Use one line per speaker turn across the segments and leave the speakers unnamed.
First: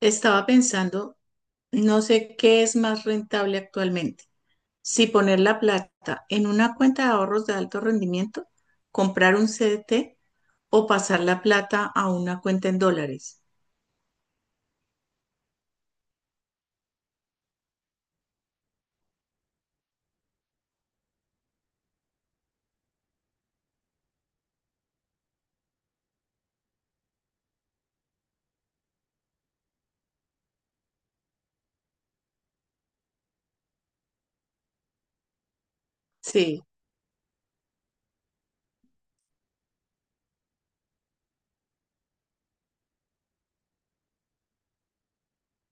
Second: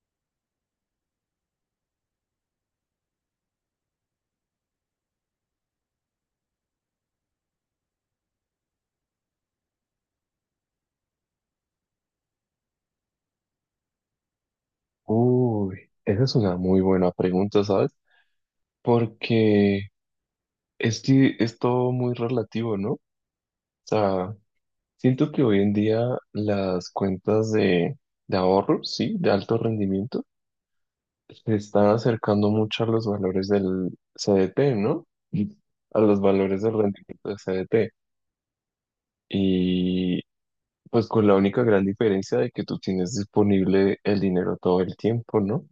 Estaba pensando, no sé qué es más rentable actualmente, si poner la plata en una cuenta de ahorros de alto rendimiento, comprar un CDT o pasar la plata a una cuenta en dólares.
Uy, esa es una muy buena pregunta, ¿sabes? Porque es todo muy relativo, ¿no? O sea, siento que hoy en día las cuentas de ahorro, sí, de alto rendimiento, se están acercando mucho a los valores del CDT, ¿no? Sí. A los valores
Sí,
del rendimiento del CDT. Y pues con la única gran diferencia de que tú tienes disponible el dinero todo el tiempo, ¿no?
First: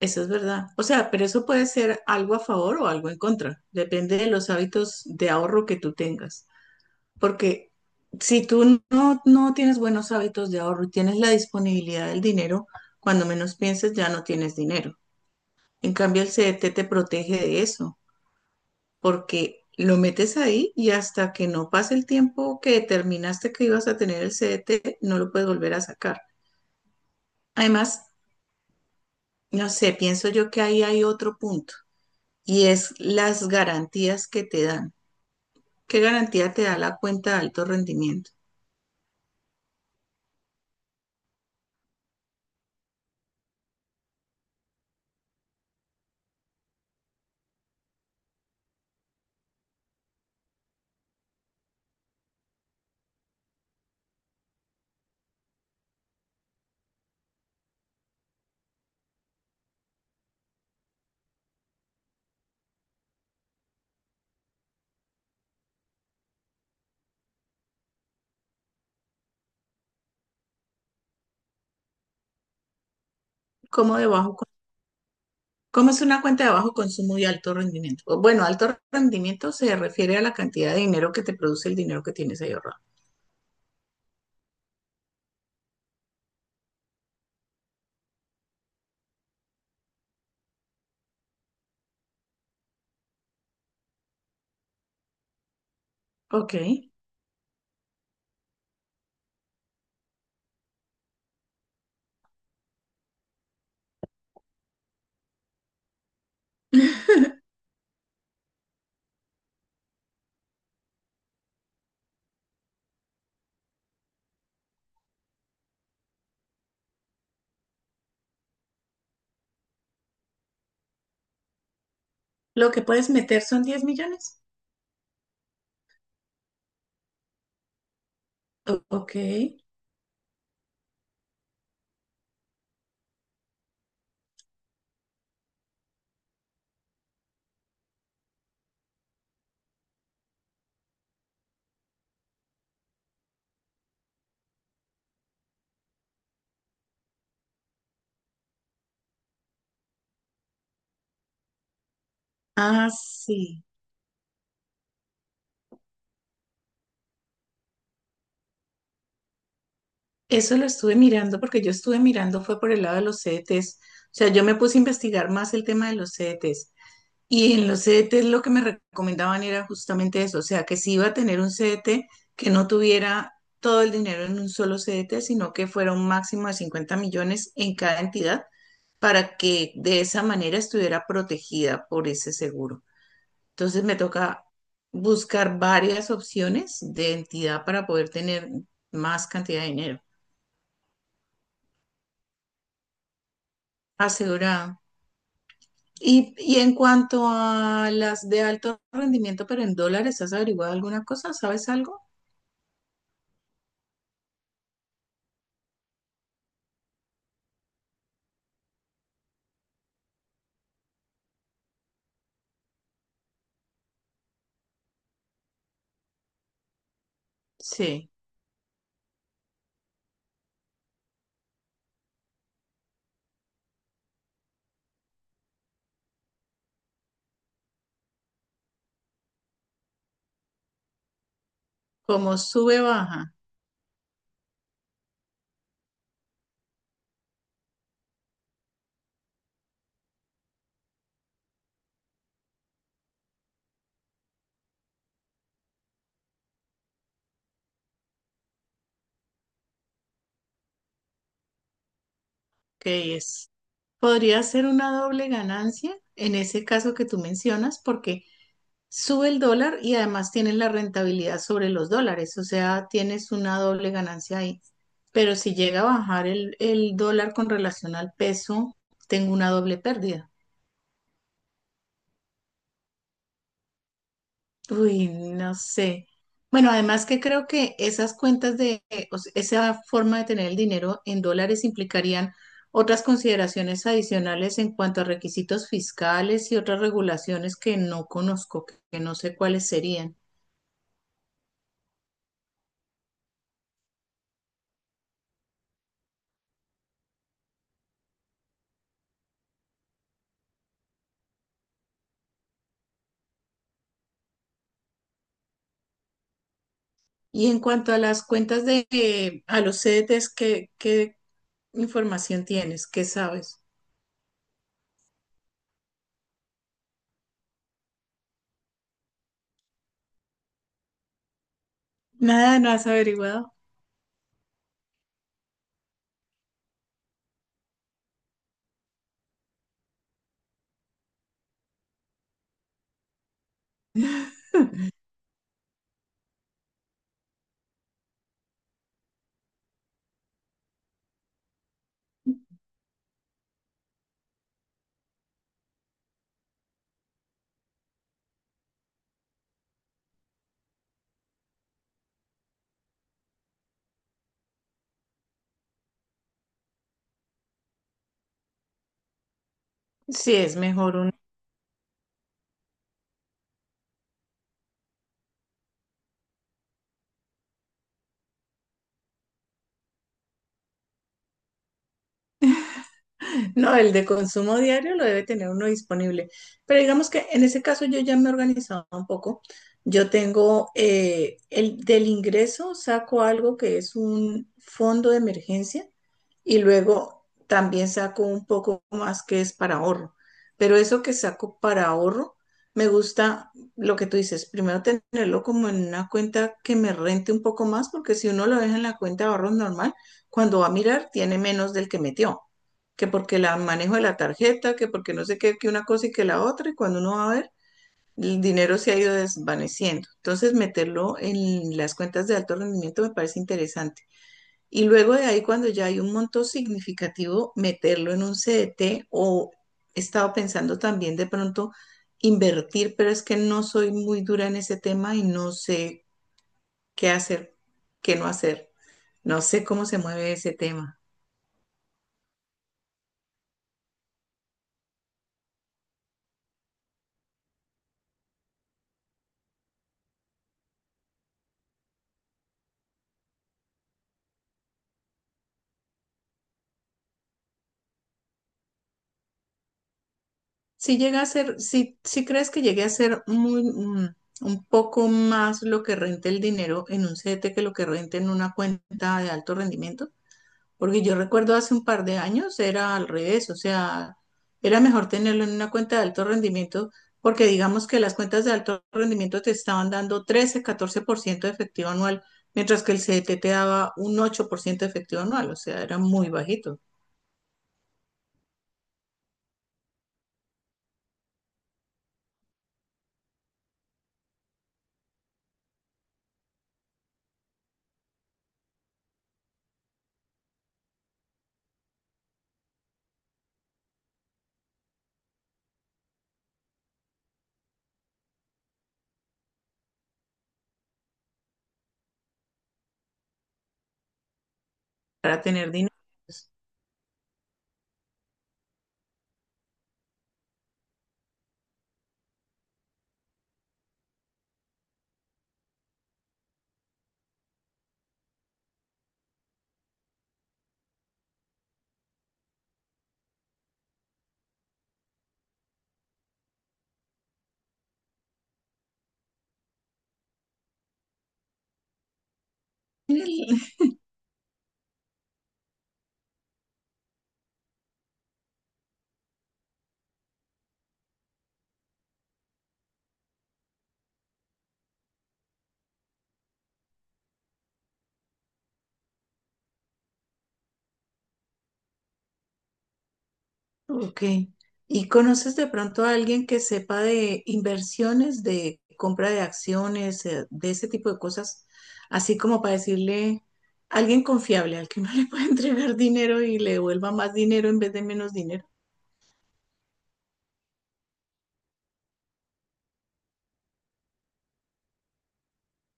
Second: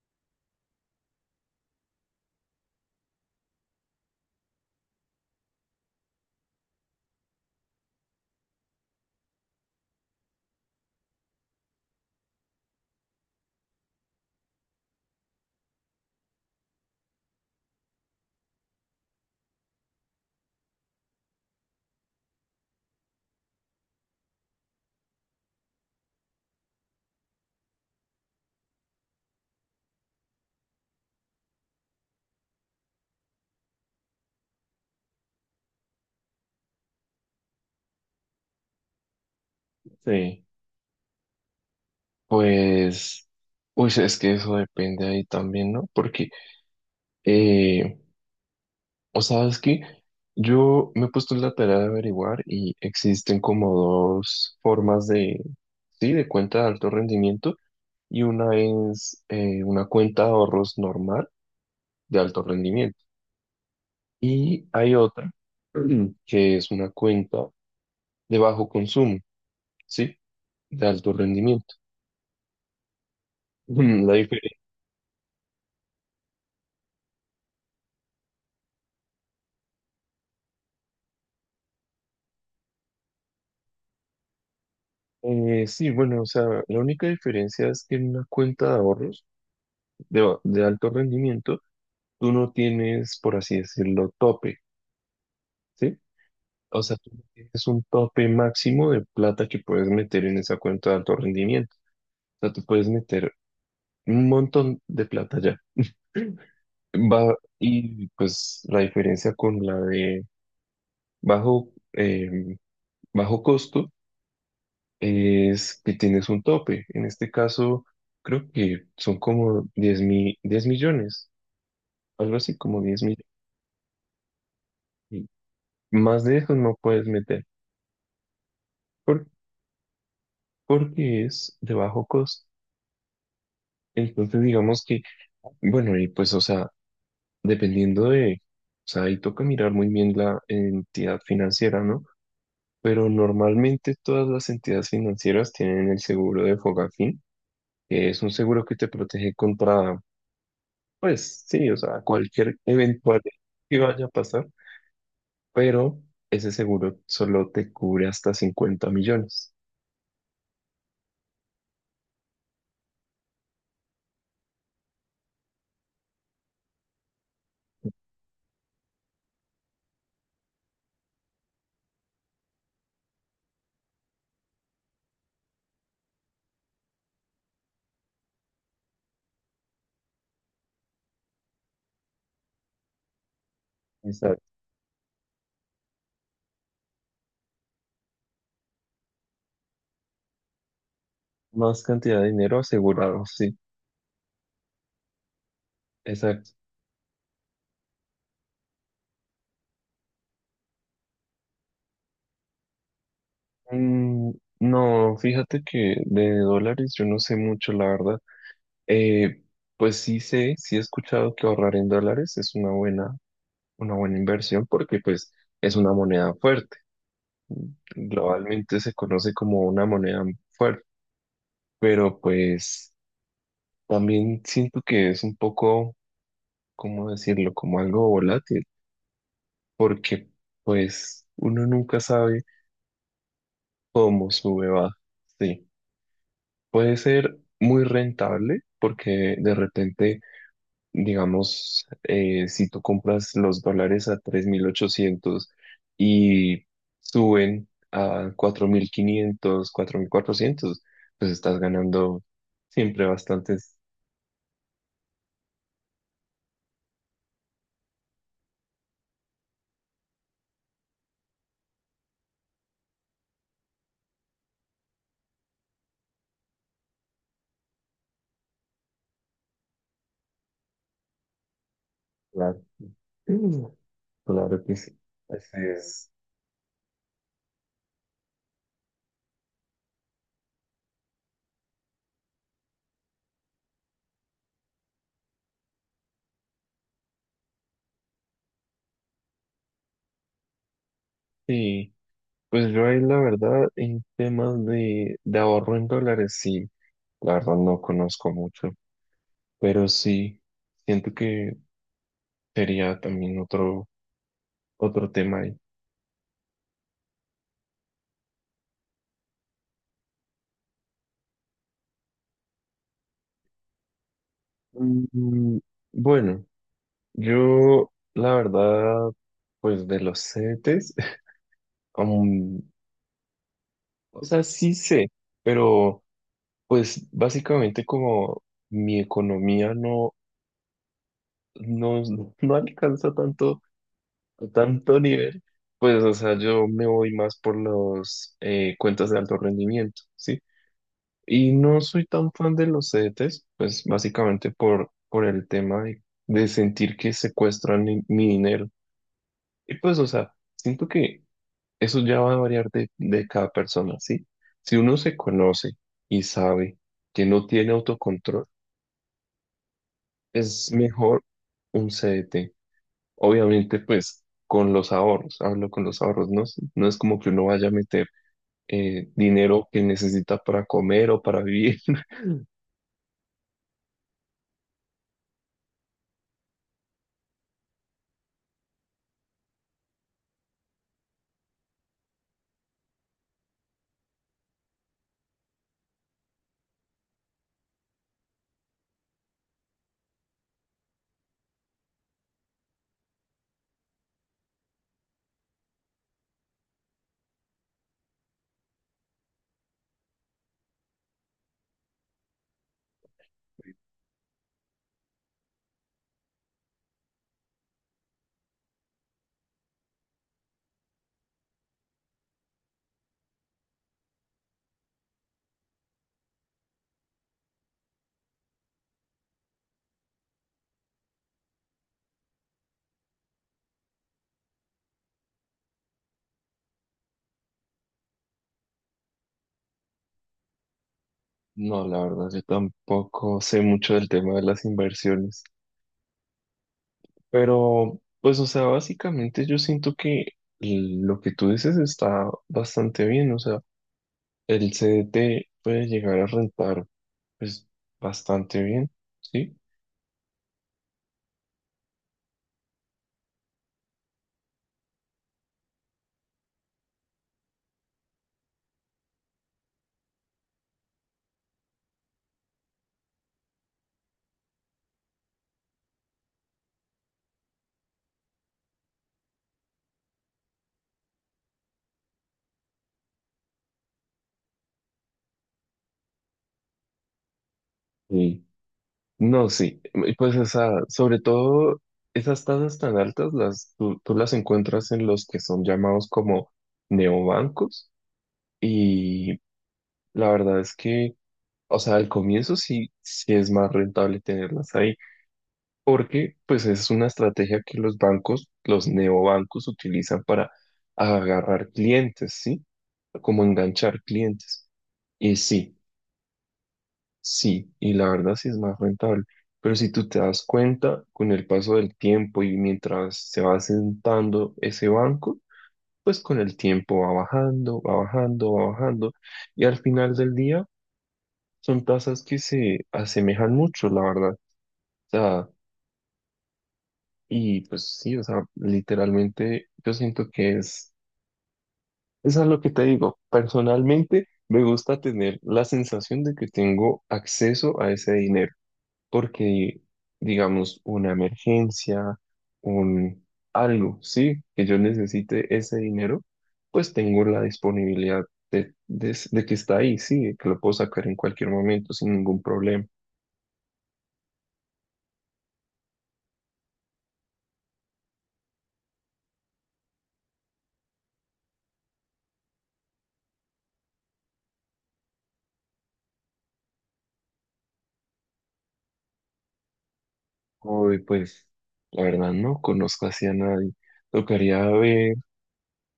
eso es verdad. O sea, pero eso puede ser algo a favor o algo en contra, depende de los hábitos de ahorro que tú tengas. Porque si tú no tienes buenos hábitos de ahorro y tienes la disponibilidad del dinero, cuando menos pienses ya no tienes dinero. En cambio, el CDT te protege de eso, porque lo metes ahí y hasta que no pase el tiempo que determinaste que ibas a tener el CDT, no lo puedes volver a sacar. Además, no sé, pienso yo que ahí hay otro punto y es las garantías que te dan. ¿Qué garantía te da la cuenta de alto rendimiento?
Sí. Pues, pues es que eso depende ahí también, ¿no? Porque, eh, o sabes que yo me he puesto en la tarea de averiguar y existen como dos formas sí, de cuenta de alto rendimiento, y una es una cuenta de ahorros normal de alto rendimiento, y hay otra que es una cuenta de bajo consumo, ¿sí? De alto rendimiento.
¿Cómo de
La
bajo,
diferencia,
cómo es una cuenta de bajo consumo y alto rendimiento? Bueno, alto rendimiento se refiere a la cantidad de dinero que te produce el dinero que tienes ahí ahorrado.
sí, bueno, o sea, la única diferencia es que en una cuenta de ahorros de alto rendimiento, tú no tienes, por así decirlo, tope, ¿sí?
Ok.
O sea, tú no tienes un tope máximo de plata que puedes meter en esa cuenta de alto rendimiento. O sea, tú puedes meter un montón de plata ya. Va, y pues la diferencia con la de bajo, eh, bajo costo es que tienes un tope. En este caso, creo que son como 10 millones, algo así
Lo
como
que
10
puedes
millones.
meter son 10 millones.
Más de eso no puedes meter.
Ok.
Por- porque es de bajo costo. Entonces, digamos que, bueno, y pues, o sea, dependiendo de, o sea, ahí toca mirar muy bien la entidad financiera, ¿no? Pero normalmente todas las entidades financieras tienen el seguro de Fogafín, que es un seguro que te protege contra, pues, sí, o sea, cualquier
Ah,
eventualidad
sí.
que vaya a pasar, pero ese seguro solo te cubre hasta 50 millones.
Eso lo estuve mirando porque yo estuve mirando fue por el lado de los CDTs. O sea, yo me puse a investigar más el tema de los CDTs. Y en los CDTs lo que me recomendaban era justamente eso, o sea, que si iba a tener un CDT, que no tuviera todo el dinero en un solo CDT, sino que fuera un máximo de 50 millones en cada entidad para que de esa manera estuviera protegida por ese seguro. Entonces me toca
Exacto.
buscar varias opciones de entidad para poder tener más cantidad de dinero
Más cantidad de dinero asegurado, sí.
asegurado. Y,
Exacto.
y en cuanto a las de alto rendimiento, pero en dólares, ¿has averiguado alguna cosa? ¿Sabes algo?
Mm, No, fíjate que de dólares yo no sé mucho, la verdad. Eh, pues sí sé, sí he escuchado que ahorrar en dólares es una buena inversión porque pues es una moneda fuerte.
Sí,
Globalmente se conoce como una moneda fuerte, pero pues también siento que es un poco, ¿cómo decirlo? Como algo volátil, porque pues uno nunca
como
sabe
sube baja,
cómo sube, baja. Sí, puede ser muy rentable porque de repente digamos, si tú compras los dólares a 3.800 y suben a 4.500 4.400, pues estás ganando siempre
que es,
bastantes.
podría ser una doble ganancia en ese caso que tú mencionas, porque sube el dólar y además tienes la rentabilidad sobre los dólares, o sea, tienes una doble ganancia ahí. Pero si llega a bajar el dólar con relación al peso, tengo una doble pérdida.
Dólares Mm, claro que sí.
Uy, no
Así
sé.
es.
Bueno, además que creo que esas cuentas de, o sea, esa forma de tener el dinero en dólares implicarían otras consideraciones adicionales en cuanto a requisitos fiscales y otras regulaciones que no conozco, que no sé cuáles serían.
Sí, pues yo ahí la verdad en temas de ahorro en dólares, sí, la verdad no conozco mucho, pero sí, siento que sería también otro, otro tema.
Y en cuanto a las cuentas de, a los CDTs, ¿qué información tienes? ¿Qué sabes?
Mm, Bueno, yo la verdad, pues de los Cetes,
Nada, no
aún,
has averiguado.
o sea, sí sé, pero pues básicamente como mi economía no, no alcanza tanto, a tanto nivel, pues o sea, yo me voy más por los cuentas de alto rendimiento, ¿sí? Y no soy tan fan de los Cetes, pues básicamente por el tema de sentir que secuestran mi dinero. Y pues, o sea, siento que eso ya va a variar de cada persona, ¿sí? Si uno se conoce y sabe que no tiene autocontrol,
Sí, es
es
mejor.
mejor un CDT. Obviamente, pues, con los ahorros, hablo con los ahorros, ¿no? No es como que uno vaya a meter dinero que necesita para comer o para vivir.
No, el de consumo diario lo debe tener uno disponible. Pero digamos que en ese caso yo ya me he organizado un poco. Yo tengo el del ingreso, saco algo que es un fondo de emergencia y luego también saco un poco más que es para ahorro. Pero eso que saco para ahorro, me gusta lo que tú dices, primero tenerlo como en una cuenta que me rente un poco más, porque si uno lo deja en la cuenta de ahorros normal, cuando va a mirar tiene menos del que metió, que porque la manejo de la tarjeta, que porque no sé qué, que una cosa y que la otra, y cuando uno va a ver, el dinero se ha ido desvaneciendo. Entonces, meterlo en las cuentas de alto rendimiento me parece interesante. Y luego de ahí, cuando ya hay un monto significativo, meterlo en un CDT o he estado pensando también de pronto invertir, pero es que no soy muy dura en ese tema y no sé qué hacer, qué no hacer. No sé cómo se mueve ese tema.
No, la verdad, yo tampoco sé mucho del tema de las inversiones. Pero, pues, o sea, básicamente yo siento que lo que tú dices está bastante bien, o sea, el CDT puede llegar a rentar, pues, bastante bien, ¿sí?
Si llega a ser, si crees que llegue a ser un poco más lo que rente el dinero en un CDT que lo que rente en una cuenta de alto rendimiento, porque yo recuerdo hace un par de años era al revés, o sea, era mejor tenerlo en una cuenta de alto rendimiento, porque digamos que las cuentas de alto rendimiento te estaban dando 13, 14% de efectivo anual, mientras que el CDT te daba un 8% de efectivo anual, o sea, era muy bajito
Sí. No, sí, y pues, o sea, sobre todo esas tasas tan altas, las, tú las encuentras en los que son llamados como neobancos, y la verdad es que, o sea, al comienzo sí, sí es más rentable tenerlas ahí, porque pues es una estrategia que los bancos, los neobancos utilizan para agarrar clientes, ¿sí? Como enganchar clientes. Y
para tener
sí,
dinero.
sí, y la verdad sí es más rentable. Pero si tú te das cuenta con el paso del tiempo y mientras se va sentando ese banco, pues con el tiempo va bajando, va bajando, va bajando. Y al final del día son tasas que se asemejan mucho, la verdad. Y pues sí, o sea, literalmente yo siento que es, eso es lo que te digo. Personalmente me gusta tener la sensación de que tengo acceso a ese dinero, porque digamos una emergencia, un algo, sí, que yo necesite ese dinero, pues tengo la disponibilidad de que está ahí, sí, de que lo puedo sacar en cualquier momento sin ningún problema.
Ok. ¿Y conoces de pronto a alguien que sepa de inversiones, de compra de acciones, de ese tipo de cosas? Así como para decirle, alguien confiable al que uno le puede entregar dinero y le devuelva más dinero en vez de menos dinero.
Hoy pues la verdad no conozco así a nadie. Tocaría ver.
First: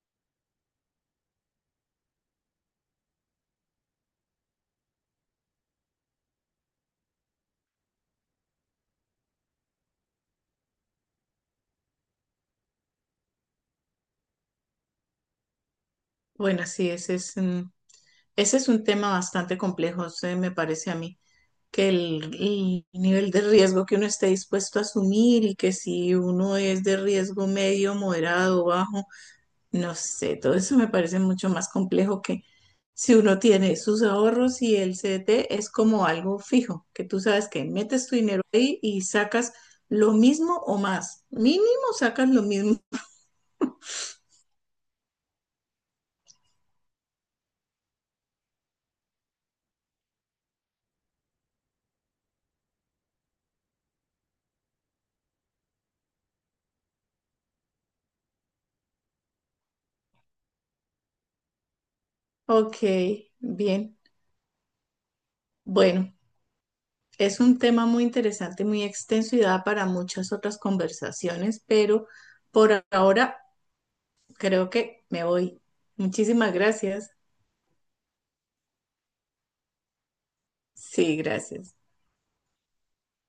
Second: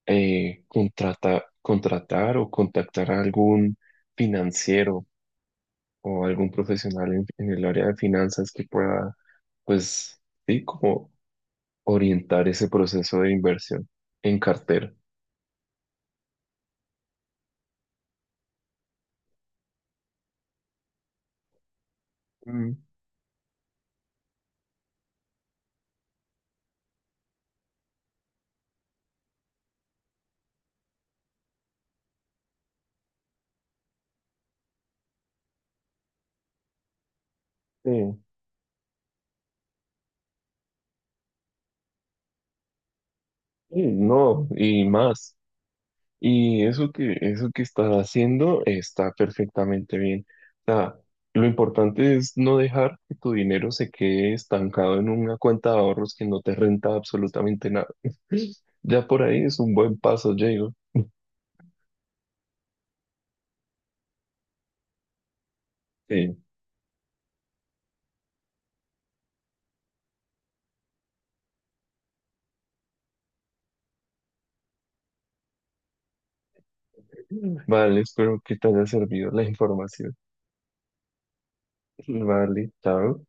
Contratar o contactar a algún financiero o algún profesional en el área de finanzas que pueda, pues, sí, como orientar ese proceso de inversión en cartera.
Bueno, sí, ese es, ese es un tema bastante complejo, se me parece a mí, que el,
Mm,
el nivel de riesgo que uno esté dispuesto a asumir y que si uno es de riesgo medio, moderado, bajo. No sé, todo eso me parece mucho más complejo que si uno tiene sus ahorros y el CDT es como algo fijo, que tú sabes que metes tu
sí,
dinero ahí y sacas lo mismo o más. Mínimo sacas lo mismo.
sí, no, y más. Y eso que estás haciendo está perfectamente bien. O sea, lo importante es no dejar que tu dinero se quede estancado en una cuenta de ahorros que no te renta absolutamente nada. Ya por ahí es un buen paso, Diego.
Ok, bien. Bueno,
Sí.
es un tema muy interesante, muy extenso y da para muchas otras conversaciones, pero por ahora creo que me voy. Muchísimas gracias.
Vale, espero que te haya servido la información.
Sí, gracias.
Vale, chao.